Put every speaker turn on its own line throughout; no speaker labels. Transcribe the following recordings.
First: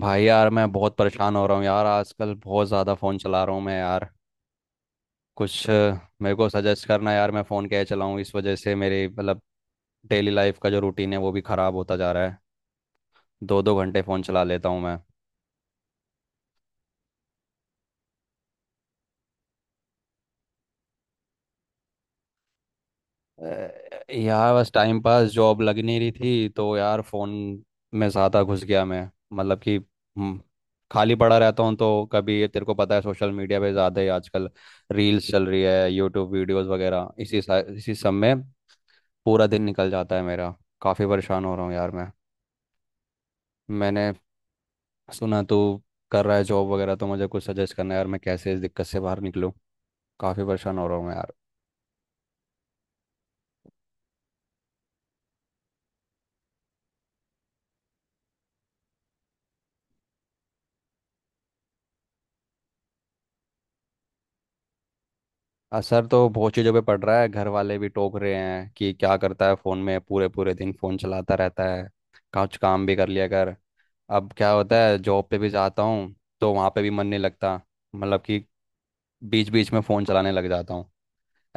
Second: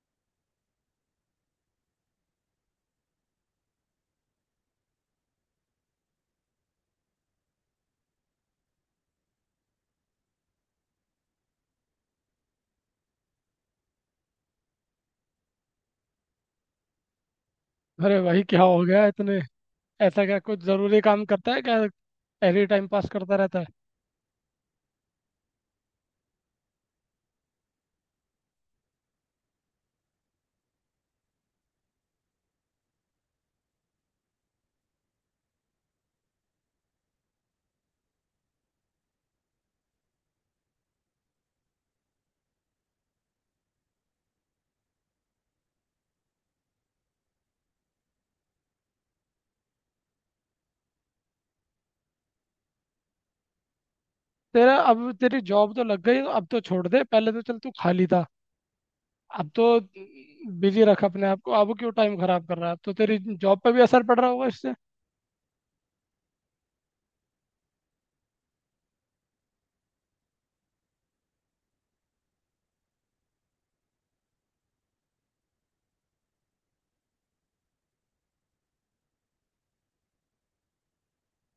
भाई यार मैं बहुत परेशान हो रहा हूँ यार। आजकल बहुत ज़्यादा फ़ोन चला रहा हूँ मैं यार। कुछ मेरे को सजेस्ट करना यार मैं फ़ोन कैसे चलाऊँ। इस वजह से मेरे मतलब डेली लाइफ का जो रूटीन है वो भी ख़राब होता जा रहा है। दो दो घंटे फ़ोन चला लेता हूँ मैं।
अरे भाई, क्या हो गया इतने? ऐसा क्या कुछ जरूरी काम करता है क्या? एनी टाइम पास करता रहता है?
यार बस टाइम पास जॉब लग नहीं रही थी तो यार फ़ोन में ज़्यादा घुस गया मैं। मतलब कि खाली पड़ा रहता हूँ तो कभी ये तेरे को पता है सोशल मीडिया पे ज़्यादा ही आजकल रील्स चल रही है। यूट्यूब वीडियोस वगैरह इसी सब में पूरा दिन निकल जाता है मेरा। काफ़ी परेशान हो रहा हूँ यार मैं। मैंने सुना तू कर रहा है जॉब वगैरह, तो मुझे कुछ सजेस्ट करना है यार मैं कैसे इस दिक्कत से बाहर निकलूँ। काफ़ी परेशान हो रहा हूँ मैं यार।
तेरा अब तेरी जॉब तो लग गई। अब तो छोड़ दे। पहले तो चल तू खाली था, अब तो बिजी रख अपने आप को। अब क्यों टाइम खराब कर रहा है? अब तो तेरी जॉब पे भी असर पड़ रहा होगा इससे।
असर तो बहुत चीज़ों पे पड़ रहा है। घर वाले भी टोक रहे हैं कि क्या करता है फ़ोन में, पूरे पूरे दिन फ़ोन चलाता रहता है, कुछ काम भी कर लिया कर। अब क्या होता है, जॉब पे भी जाता हूँ तो वहाँ पे भी मन नहीं लगता। मतलब कि बीच बीच में फ़ोन चलाने लग जाता हूँ,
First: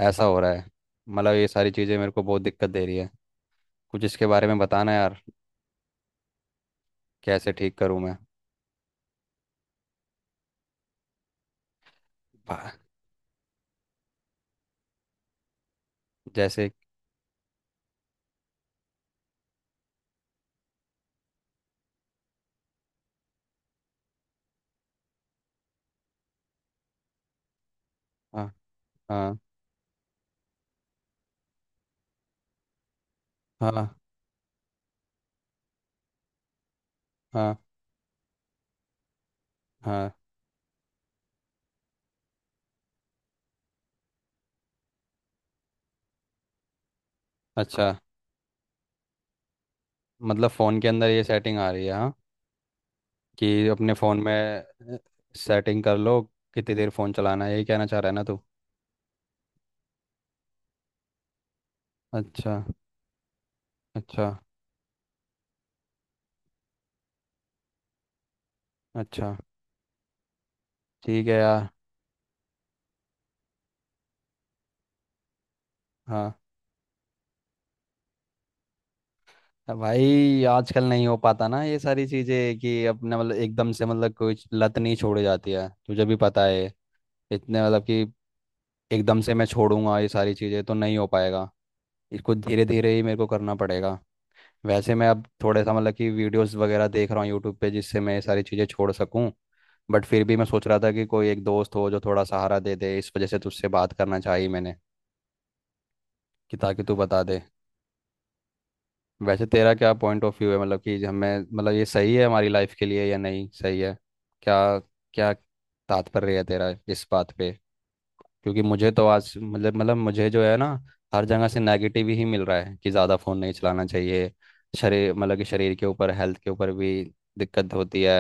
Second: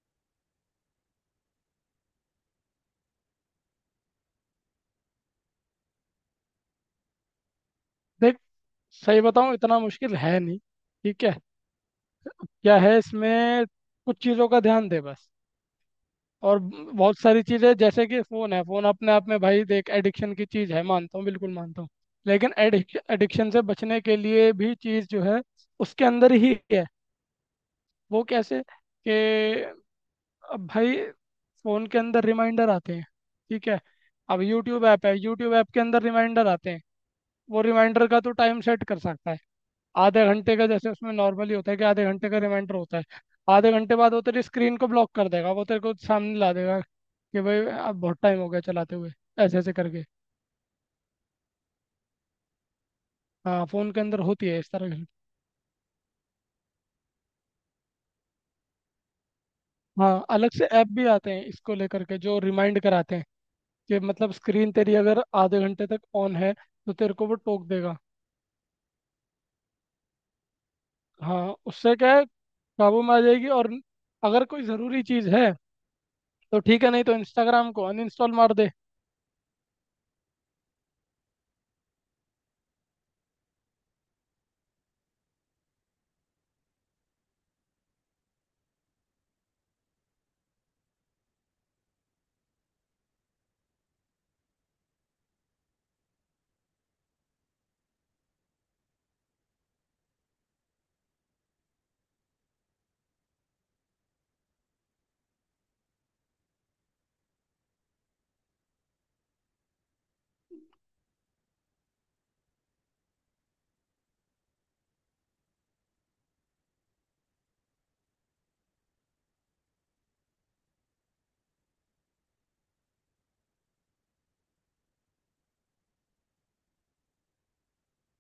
ऐसा हो रहा है। मतलब ये सारी चीज़ें मेरे को बहुत दिक्कत दे रही है। कुछ इसके बारे में बताना यार, कैसे ठीक करूं मैं।
देख, सही बताऊं, इतना मुश्किल है नहीं, ठीक है?
भा-
क्या है इसमें, कुछ चीज़ों का ध्यान दे बस। और
जैसे।
बहुत सारी चीज़ें, जैसे कि फ़ोन है। फ़ोन अपने आप में, भाई देख, एडिक्शन की चीज़ है, मानता हूँ, बिल्कुल मानता हूँ, लेकिन एडिक्शन से बचने के लिए भी चीज़ जो है उसके अंदर ही है। वो
हाँ।
कैसे
हाँ।
कि अब भाई, फ़ोन के अंदर रिमाइंडर आते हैं, ठीक है।
हाँ।
अब यूट्यूब ऐप है, यूट्यूब ऐप के अंदर रिमाइंडर आते हैं।
हाँ।
वो रिमाइंडर का तो टाइम सेट कर सकता है
हाँ।
आधे घंटे का, जैसे उसमें नॉर्मली होता है कि आधे घंटे का रिमाइंडर होता है। आधे घंटे बाद वो तेरी स्क्रीन को ब्लॉक कर देगा, वो तेरे को सामने ला देगा कि भाई
अच्छा,
अब बहुत टाइम हो गया चलाते हुए, ऐसे ऐसे करके।
मतलब फ़ोन के अंदर ये सेटिंग आ रही है। हाँ,
हाँ,
कि
फ़ोन
अपने
के
फ़ोन
अंदर होती है
में
इस तरह की।
सेटिंग कर लो कितनी देर फ़ोन चलाना है, यही कहना चाह रहा है ना तू।
हाँ, अलग से ऐप भी आते हैं इसको लेकर के, जो
अच्छा।
रिमाइंड कराते हैं कि
अच्छा।
मतलब स्क्रीन तेरी अगर आधे घंटे तक ऑन है तो तेरे को वो टोक देगा।
अच्छा। ठीक है
हाँ,
यार।
उससे क्या है, काबू में आ जाएगी। और अगर कोई ज़रूरी चीज़ है
हाँ।
तो ठीक है, नहीं तो इंस्टाग्राम को अनइंस्टॉल मार दे।
भाई आजकल नहीं हो पाता ना ये सारी चीज़ें कि अपने मतलब एकदम से, मतलब कोई लत नहीं छोड़ी जाती है तुझे भी पता है इतने, मतलब कि एकदम से मैं छोड़ूंगा ये सारी चीज़ें तो नहीं हो पाएगा। इसको धीरे धीरे ही मेरे को करना पड़ेगा। वैसे मैं अब थोड़ा सा मतलब कि वीडियोस वगैरह देख रहा हूँ यूट्यूब पे, जिससे मैं ये सारी चीज़ें छोड़ सकूँ। बट फिर भी मैं सोच रहा था कि कोई एक दोस्त हो जो थोड़ा सहारा दे दे, इस वजह से तुझसे बात करना चाहिए मैंने, कि ताकि तू बता दे। वैसे तेरा क्या पॉइंट ऑफ व्यू है, मतलब कि हमें, मतलब ये सही है हमारी लाइफ के लिए या नहीं सही है। क्या, क्या तात्पर्य है तेरा इस बात पे। क्योंकि मुझे तो आज मतलब मुझे जो है ना, हर जगह से नेगेटिव ही मिल रहा है कि ज़्यादा फ़ोन नहीं चलाना चाहिए। शरीर, मतलब कि शरीर के ऊपर, हेल्थ के ऊपर भी दिक्कत होती है,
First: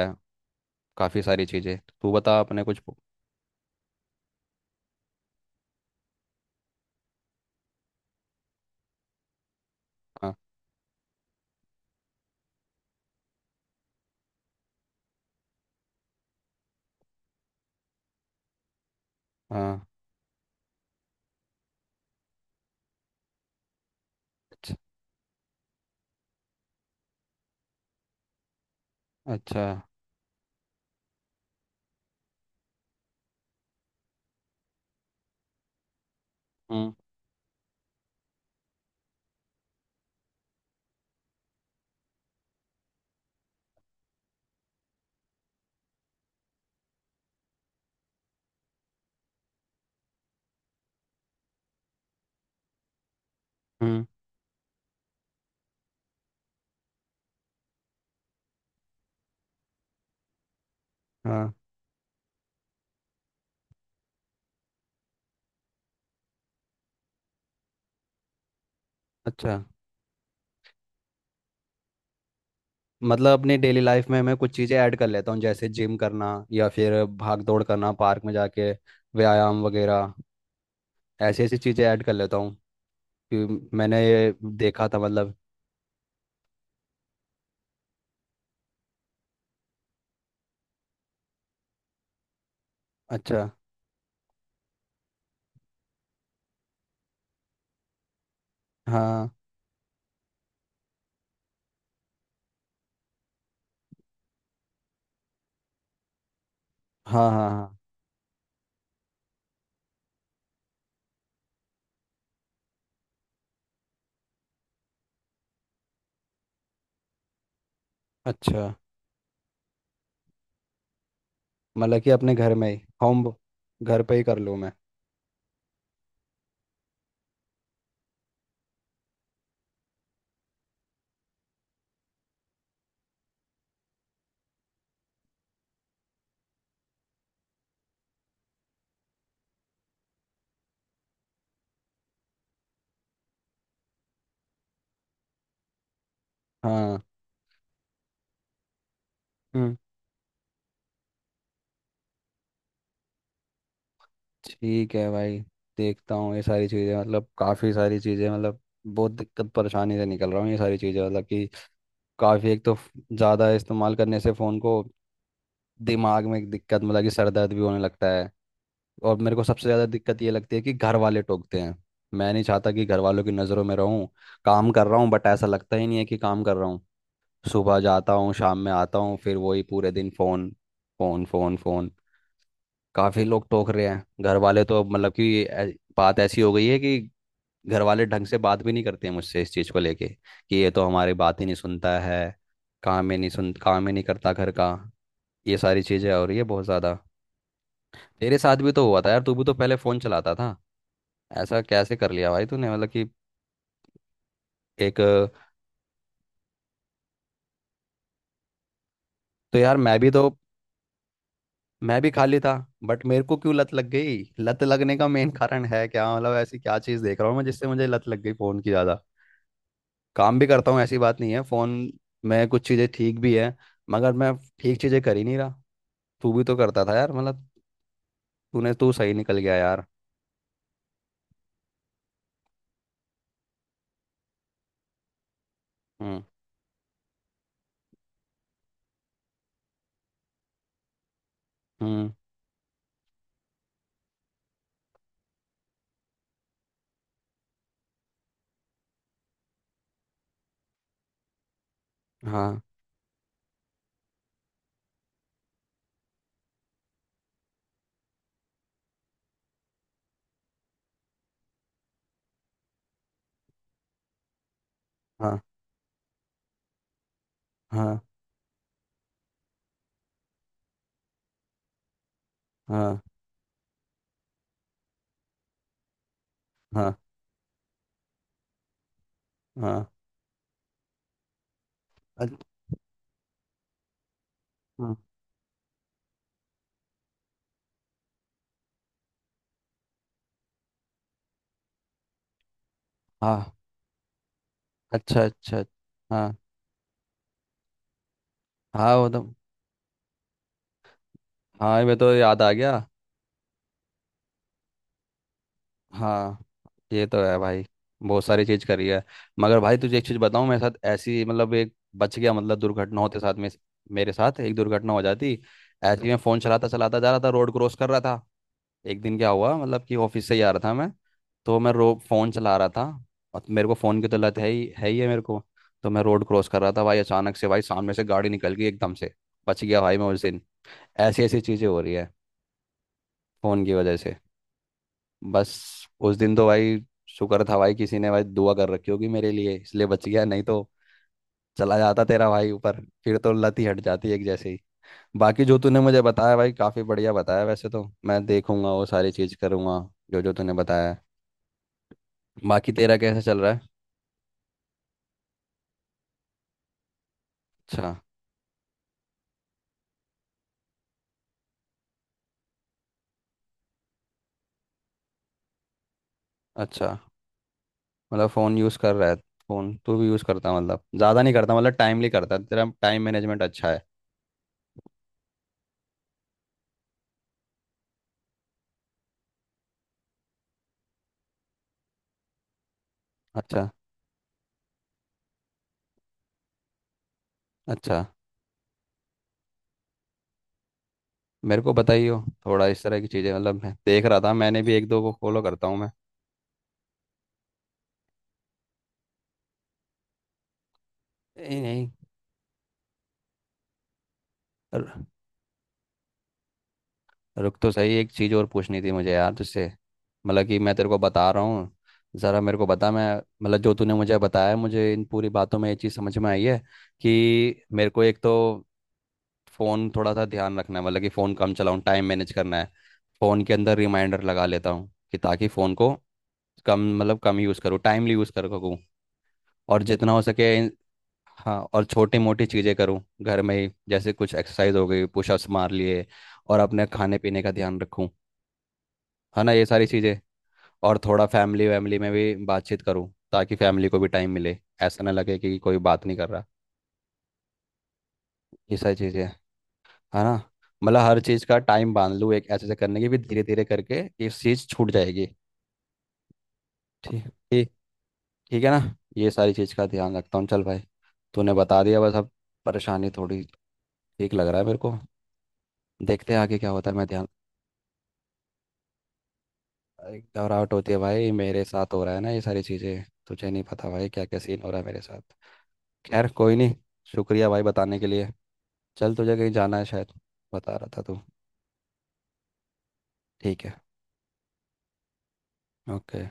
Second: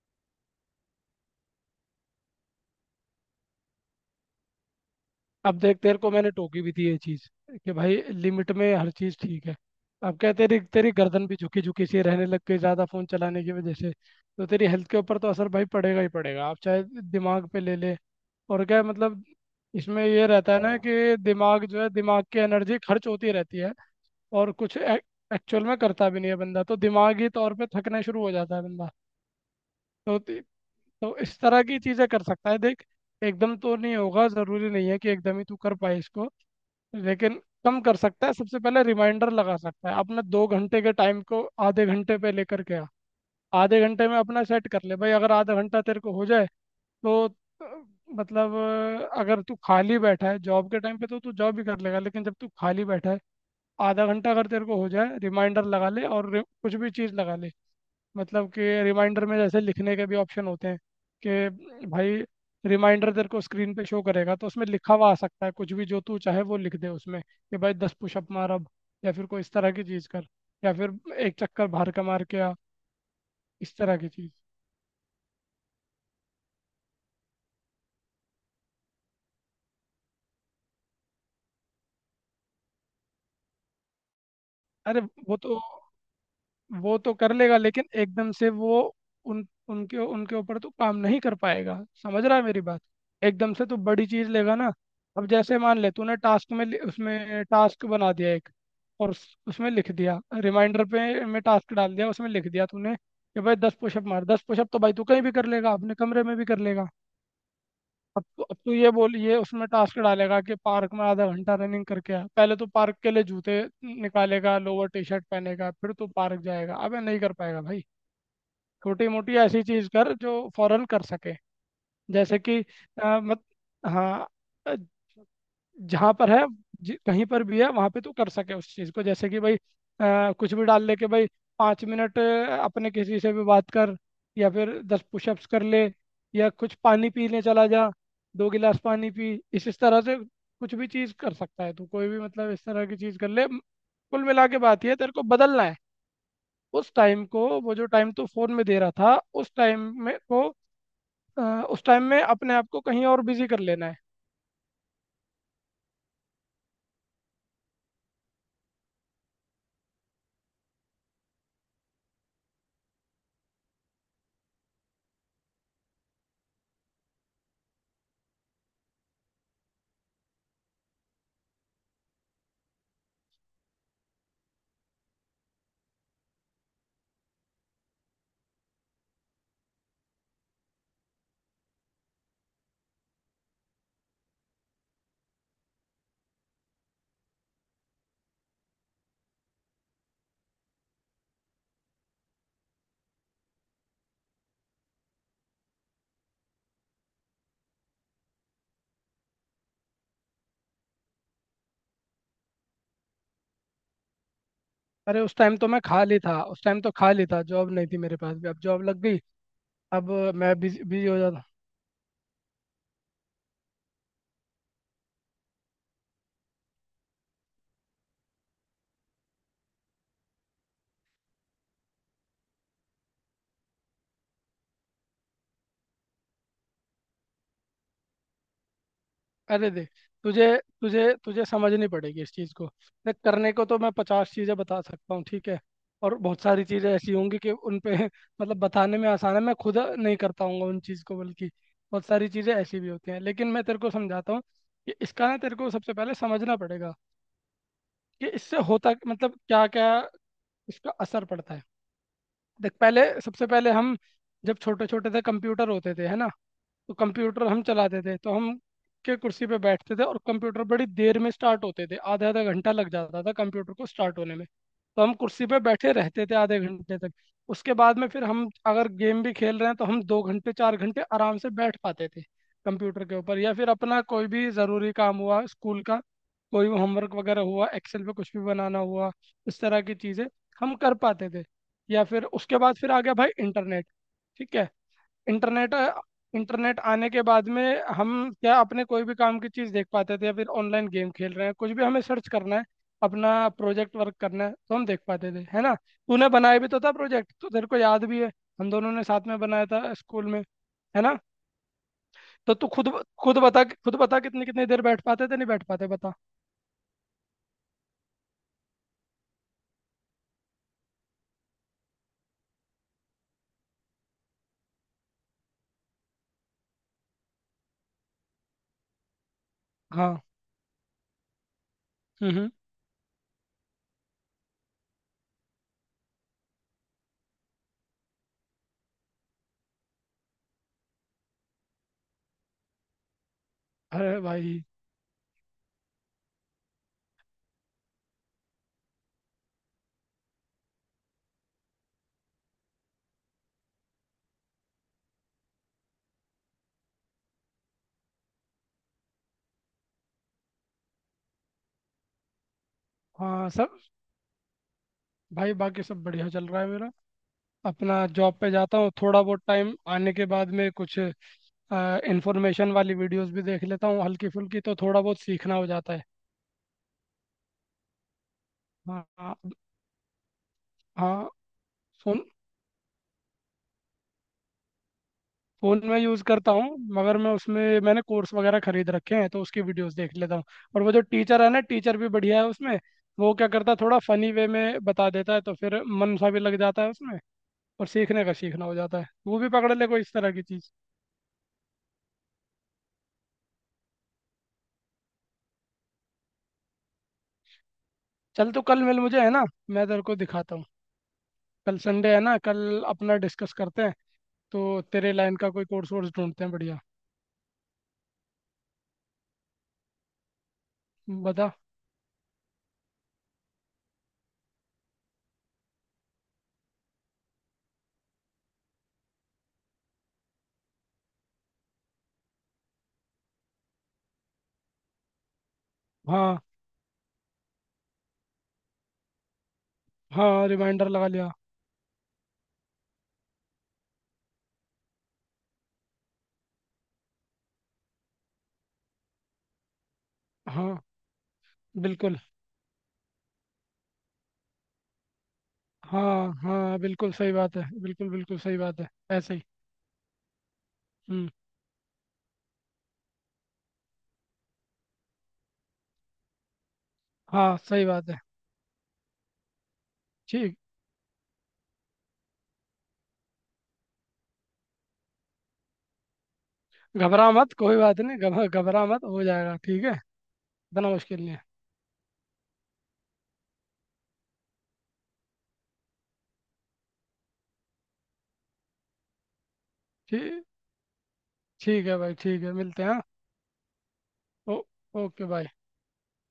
काफ़ी सारी चीज़ें। तू बता अपने कुछ।
अब देख, तेरे को मैंने टोकी भी थी ये चीज, कि भाई लिमिट में हर चीज ठीक है। अब क्या
हाँ।
है, तेरी तेरी गर्दन भी झुकी झुकी सी रहने लग गई ज्यादा फोन चलाने की वजह से, तो तेरी हेल्थ के ऊपर तो असर भाई पड़ेगा ही पड़ेगा, आप चाहे दिमाग पे ले ले। और क्या है, मतलब
हाँ।
इसमें ये रहता है ना कि दिमाग जो है, दिमाग की एनर्जी खर्च होती रहती है और
अच्छा।
कुछ एक्चुअल में करता भी नहीं है बंदा, तो दिमागी तौर पे थकना शुरू हो जाता है बंदा।
अच्छा।
तो ती- तो इस तरह की चीज़ें कर सकता है, देख। एकदम तो नहीं होगा, ज़रूरी नहीं है कि एकदम ही तू कर पाए इसको,
हम्म।
लेकिन कम कर सकता है। सबसे पहले रिमाइंडर लगा सकता है अपने 2 घंटे के टाइम को आधे घंटे पे लेकर के आ। आधे घंटे में अपना सेट कर ले भाई, अगर आधा घंटा तेरे को हो जाए तो अ, मतलब अगर तू खाली बैठा है जॉब के टाइम पे तो तू जॉब भी कर लेगा, लेकिन जब तू खाली बैठा है,
हम्म।
आधा घंटा अगर तेरे को हो जाए, रिमाइंडर लगा ले और कुछ भी चीज़ लगा ले। मतलब कि रिमाइंडर में जैसे लिखने के भी ऑप्शन होते हैं
हाँ।
कि भाई, रिमाइंडर तेरे को स्क्रीन पे शो करेगा, तो उसमें लिखा हुआ आ सकता है, कुछ भी जो तू चाहे वो लिख दे उसमें, कि भाई 10 पुशअप मार अब, या फिर कोई इस
अच्छा,
तरह की चीज़ कर, या फिर एक चक्कर बाहर का मार के आ,
मतलब अपनी
इस
डेली
तरह की
लाइफ में
चीज़।
मैं कुछ चीज़ें ऐड कर लेता हूँ जैसे जिम करना, या फिर भाग दौड़ करना, पार्क में जाके व्यायाम वगैरह। ऐसी ऐसी चीज़ें ऐड कर लेता हूँ कि मैंने ये देखा था
अरे,
मतलब।
वो तो वो तो कर लेगा, लेकिन एकदम से वो उन उनके उनके ऊपर तो काम नहीं कर पाएगा। समझ रहा है मेरी बात?
अच्छा।
एकदम से तो बड़ी चीज लेगा ना। अब जैसे मान ले तूने टास्क में उसमें टास्क बना दिया एक, और
हाँ।
उसमें लिख दिया, रिमाइंडर पे में टास्क डाल दिया, उसमें लिख दिया तूने कि भाई दस पुशअप मार। दस पुशअप तो भाई तू कहीं भी कर लेगा, अपने कमरे में भी कर लेगा।
हाँ। हाँ। हाँ।
अब तो ये बोलिए उसमें टास्क डालेगा कि पार्क में आधा घंटा रनिंग करके आ, पहले तो पार्क के लिए जूते निकालेगा, लोअर टी शर्ट पहनेगा, फिर तो पार्क जाएगा। अबे नहीं कर पाएगा भाई।
अच्छा,
छोटी मोटी ऐसी चीज कर जो फौरन कर सके,
मतलब कि अपने
जैसे
घर
कि
में ही
अ,
होम,
मत
घर पे ही
हाँ,
कर लूँ मैं।
जहाँ पर है, कहीं पर भी है वहाँ पे तू कर सके उस चीज़ को। जैसे कि भाई कुछ भी डाल ले के भाई, 5 मिनट अपने किसी से भी बात कर, या फिर 10 पुशअप्स कर ले, या कुछ पानी पीने चला जा, 2 गिलास पानी पी। इस तरह से कुछ भी चीज़ कर सकता है तू, कोई भी, मतलब इस तरह की चीज़ कर ले। कुल मिला के बात ये है, तेरे को बदलना है उस
हाँ।
टाइम को, वो जो टाइम तू फोन में दे रहा था, उस
हम्म।
टाइम में को अ, उस टाइम में अपने आप को कहीं और बिजी कर लेना है।
ठीक है भाई, देखता हूँ ये सारी चीज़ें। मतलब काफ़ी सारी चीज़ें, मतलब बहुत दिक्कत परेशानी से निकल रहा हूँ, ये सारी चीज़ें। मतलब कि काफ़ी, एक तो ज़्यादा इस्तेमाल करने से फ़ोन को दिमाग में एक दिक्कत, मतलब कि सर दर्द भी होने लगता है। और मेरे को सबसे ज़्यादा दिक्कत ये लगती है कि घर वाले टोकते हैं। मैं नहीं चाहता कि घर वालों की नज़रों में रहूँ। काम कर रहा हूँ बट ऐसा लगता ही नहीं है कि काम कर रहा हूँ। सुबह जाता हूँ, शाम में आता हूँ, फिर वही पूरे दिन फ़ोन फ़ोन फ़ोन फ़ोन। काफ़ी लोग टोक रहे हैं, घर वाले तो, मतलब कि बात ऐसी हो गई है कि घर वाले ढंग से बात भी नहीं करते हैं मुझसे इस चीज़ को लेके, कि ये तो हमारी बात ही नहीं सुनता है, काम ही नहीं सुन, काम ही नहीं करता घर का। ये सारी चीज़ें हो रही है बहुत ज़्यादा। तेरे साथ भी तो हुआ था यार, तू भी तो पहले फ़ोन चलाता था, ऐसा कैसे कर लिया भाई तूने, मतलब कि एक
अरे, उस टाइम तो मैं खाली था, उस टाइम तो खाली था, जॉब नहीं थी मेरे पास भी। अब जॉब लग गई,
तो। यार मैं
अब
भी तो,
मैं बिजी बिजी हो जाता।
मैं भी खाली था। बट मेरे को क्यों लत लग गई, लत लगने का मेन कारण है क्या, मतलब ऐसी क्या चीज़ देख रहा हूँ मैं जिससे मुझे लत लग गई फ़ोन की ज़्यादा। काम भी करता हूँ, ऐसी बात नहीं है। फ़ोन में कुछ चीज़ें ठीक भी है, मगर मैं ठीक चीज़ें कर ही नहीं रहा। तू भी तो करता था यार, मतलब तूने, तू सही निकल गया
अरे
यार।
देख, तुझे तुझे तुझे समझनी पड़ेगी इस चीज़ को। देख, करने को तो मैं 50 चीज़ें बता सकता हूँ, ठीक है। और
हम्म।
बहुत सारी चीज़ें ऐसी होंगी कि उन पे मतलब बताने में आसान है, मैं खुद नहीं कर पाऊंगा उन चीज़ को, बल्कि बहुत
हम्म।
सारी चीज़ें ऐसी भी होती हैं। लेकिन मैं तेरे को समझाता हूँ, कि इसका ना तेरे को सबसे पहले समझना पड़ेगा कि इससे होता मतलब क्या क्या इसका असर पड़ता है।
हाँ।
देख, पहले सबसे पहले हम जब छोटे छोटे थे, कंप्यूटर होते थे, है ना। तो कंप्यूटर हम चलाते थे, तो हम के कुर्सी पे बैठते थे, और कंप्यूटर बड़ी देर में स्टार्ट होते थे, आधा आधा घंटा लग जाता था कंप्यूटर को स्टार्ट होने में। तो हम
हाँ।
कुर्सी पे बैठे रहते थे आधे घंटे तक। उसके बाद
हाँ।
में फिर हम अगर गेम भी खेल रहे हैं तो हम 2 घंटे 4 घंटे आराम से बैठ पाते थे
हाँ।
कंप्यूटर के ऊपर, या फिर अपना कोई भी ज़रूरी काम हुआ स्कूल का, कोई
हाँ।
होमवर्क वगैरह हुआ, एक्सेल पे कुछ भी बनाना हुआ, इस तरह
हाँ।
की चीज़ें हम कर पाते थे। या फिर
अच्छा।
उसके बाद फिर आ गया भाई इंटरनेट, ठीक है।
हाँ।
इंटरनेट इंटरनेट आने के बाद में हम क्या अपने कोई भी काम की चीज़ देख पाते थे, या फिर ऑनलाइन गेम खेल रहे हैं, कुछ भी हमें सर्च करना है अपना
हाँ।
प्रोजेक्ट वर्क करना है, तो हम देख
अच्छा।
पाते थे, है
अच्छा।
ना। तूने
हाँ।
बनाया भी तो था प्रोजेक्ट, तो तेरे को याद भी है। हम दोनों
हाँ
ने
वो तो।
साथ में बनाया था स्कूल में, है ना।
हाँ मैं तो याद आ
तो तू
गया।
खुद खुद बता कितनी कितनी देर बैठ पाते थे, नहीं बैठ पाते, बता।
हाँ, ये तो है भाई, बहुत सारी चीज करी है। मगर भाई तुझे एक चीज बताऊं, मेरे साथ ऐसी मतलब, एक बच गया, मतलब दुर्घटना होते साथ में, मेरे साथ एक दुर्घटना हो जाती। ऐसे ही मैं फोन चलाता चलाता जा रहा था, रोड क्रॉस कर रहा था। एक दिन क्या हुआ, मतलब कि
हाँ।
ऑफिस से ही आ रहा था मैं। तो मैं रो फोन
हम्म हम्म।
चला रहा था। और मेरे को फोन की तो लत है, ही है, ही है मेरे को। तो मैं रोड क्रॉस कर रहा था भाई, अचानक से भाई सामने से गाड़ी निकल गई एकदम से। बच गया भाई मैं उस दिन। ऐसी ऐसी चीजें हो रही है फोन की वजह से।
अरे भाई,
बस उस दिन तो भाई, शुक्र था भाई, किसी ने भाई दुआ कर रखी होगी मेरे लिए इसलिए बच गया, नहीं तो चला जाता तेरा भाई ऊपर, फिर तो लत ही हट जाती एक जैसे ही। बाकी जो तूने मुझे बताया भाई, काफ़ी बढ़िया बताया, वैसे तो मैं देखूंगा वो सारी चीज़ करूंगा जो जो तूने बताया है। बाकी तेरा कैसा चल
हाँ
रहा है।
सब, भाई बाकी सब बढ़िया चल रहा है मेरा।
अच्छा।
अपना जॉब पे जाता हूँ, थोड़ा बहुत टाइम आने के बाद में कुछ इंफॉर्मेशन वाली वीडियोस भी देख लेता हूँ हल्की फुल्की, तो थोड़ा बहुत सीखना हो जाता है।
अच्छा, मतलब फ़ोन यूज़ कर
हाँ
रहा है,
हाँ
फ़ोन तू भी यूज़ करता है, मतलब ज़्यादा
हाँ,
नहीं करता, मतलब टाइमली
फोन
करता है, तेरा टाइम मैनेजमेंट अच्छा है।
फोन में यूज़ करता हूँ। मगर मैं उसमें मैंने कोर्स वगैरह खरीद रखे हैं तो उसकी वीडियोस देख लेता हूँ। और वो जो टीचर है ना, टीचर भी बढ़िया है उसमें। वो क्या
अच्छा।
करता है, थोड़ा फनी वे में बता देता है, तो फिर मन सा भी लग जाता है उसमें, और
अच्छा।
सीखने का सीखना हो जाता है। वो भी पकड़ ले कोई इस तरह की चीज़।
मेरे को बताइए थोड़ा इस तरह की चीज़ें। मतलब मैं देख रहा था, मैंने भी एक दो को फॉलो करता हूँ मैं।
चल, तो कल मिल मुझे, है ना। मैं तेरे को दिखाता हूँ।
नहीं
कल
नहीं,
संडे है ना, कल अपना डिस्कस करते हैं, तो
रु-
तेरे लाइन का कोई कोर्स वोर्स ढूंढते हैं बढ़िया।
रुक तो सही, एक चीज़ और पूछनी थी मुझे यार तुझसे। मतलब कि मैं तेरे को बता रहा
बता।
हूँ, ज़रा मेरे को बता मैं। मतलब जो तूने मुझे बताया, मुझे इन पूरी बातों में ये चीज़ समझ में आई है कि मेरे को एक तो फ़ोन थोड़ा सा ध्यान रखना है, मतलब कि फ़ोन कम चलाऊँ, टाइम मैनेज करना है। फ़ोन के अंदर रिमाइंडर लगा लेता हूँ कि ताकि फ़ोन को
हाँ
कम, मतलब कम यूज़ करूँ, टाइमली यूज़ कर सकूँ, और जितना हो सके।
हाँ, रिमाइंडर लगा लिया।
हाँ, और छोटी मोटी चीज़ें करूँ घर में ही, जैसे कुछ एक्सरसाइज हो गई, पुशअप्स मार लिए, और अपने खाने पीने का ध्यान रखूँ। है ना ये सारी चीज़ें।
हाँ
और थोड़ा फैमिली वैमिली में
बिल्कुल।
भी बातचीत करूँ, ताकि फैमिली को भी टाइम मिले, ऐसा ना लगे कि कोई बात नहीं कर
हाँ
रहा।
हाँ, बिल्कुल सही बात है, बिल्कुल बिल्कुल सही
ये
बात है।
सारी चीज़ें,
ऐसे ही।
है ना। मतलब हर
हम्म।
चीज़ का टाइम बांध लूँ एक, ऐसे से करने की भी धीरे धीरे करके ये चीज़ छूट जाएगी। ठीक,
हाँ,
ठीक।
सही बात है।
ठीक है ना। ये सारी चीज़ का ध्यान रखता हूँ।
ठीक।
चल भाई, तूने बता दिया, बस अब परेशानी थोड़ी ठीक लग रहा है मेरे को। देखते हैं आगे क्या होता है, मैं
घबरा
ध्यान।
मत, कोई बात नहीं, घबरा घबरा मत हो जाएगा, ठीक है।
भाई, घबराहट
इतना
होती है
मुश्किल नहीं
भाई,
है।
मेरे साथ हो रहा है ना ये सारी चीज़ें, तुझे नहीं पता भाई क्या क्या सीन हो रहा है मेरे साथ। खैर कोई नहीं, शुक्रिया भाई बताने के लिए। चल तुझे कहीं जाना है शायद,
ठीक।
बता रहा था तू।
ठीक है भाई, ठीक है, मिलते हैं, हाँ।
ठीक है।
ओ- ओके, बाय।
ओके।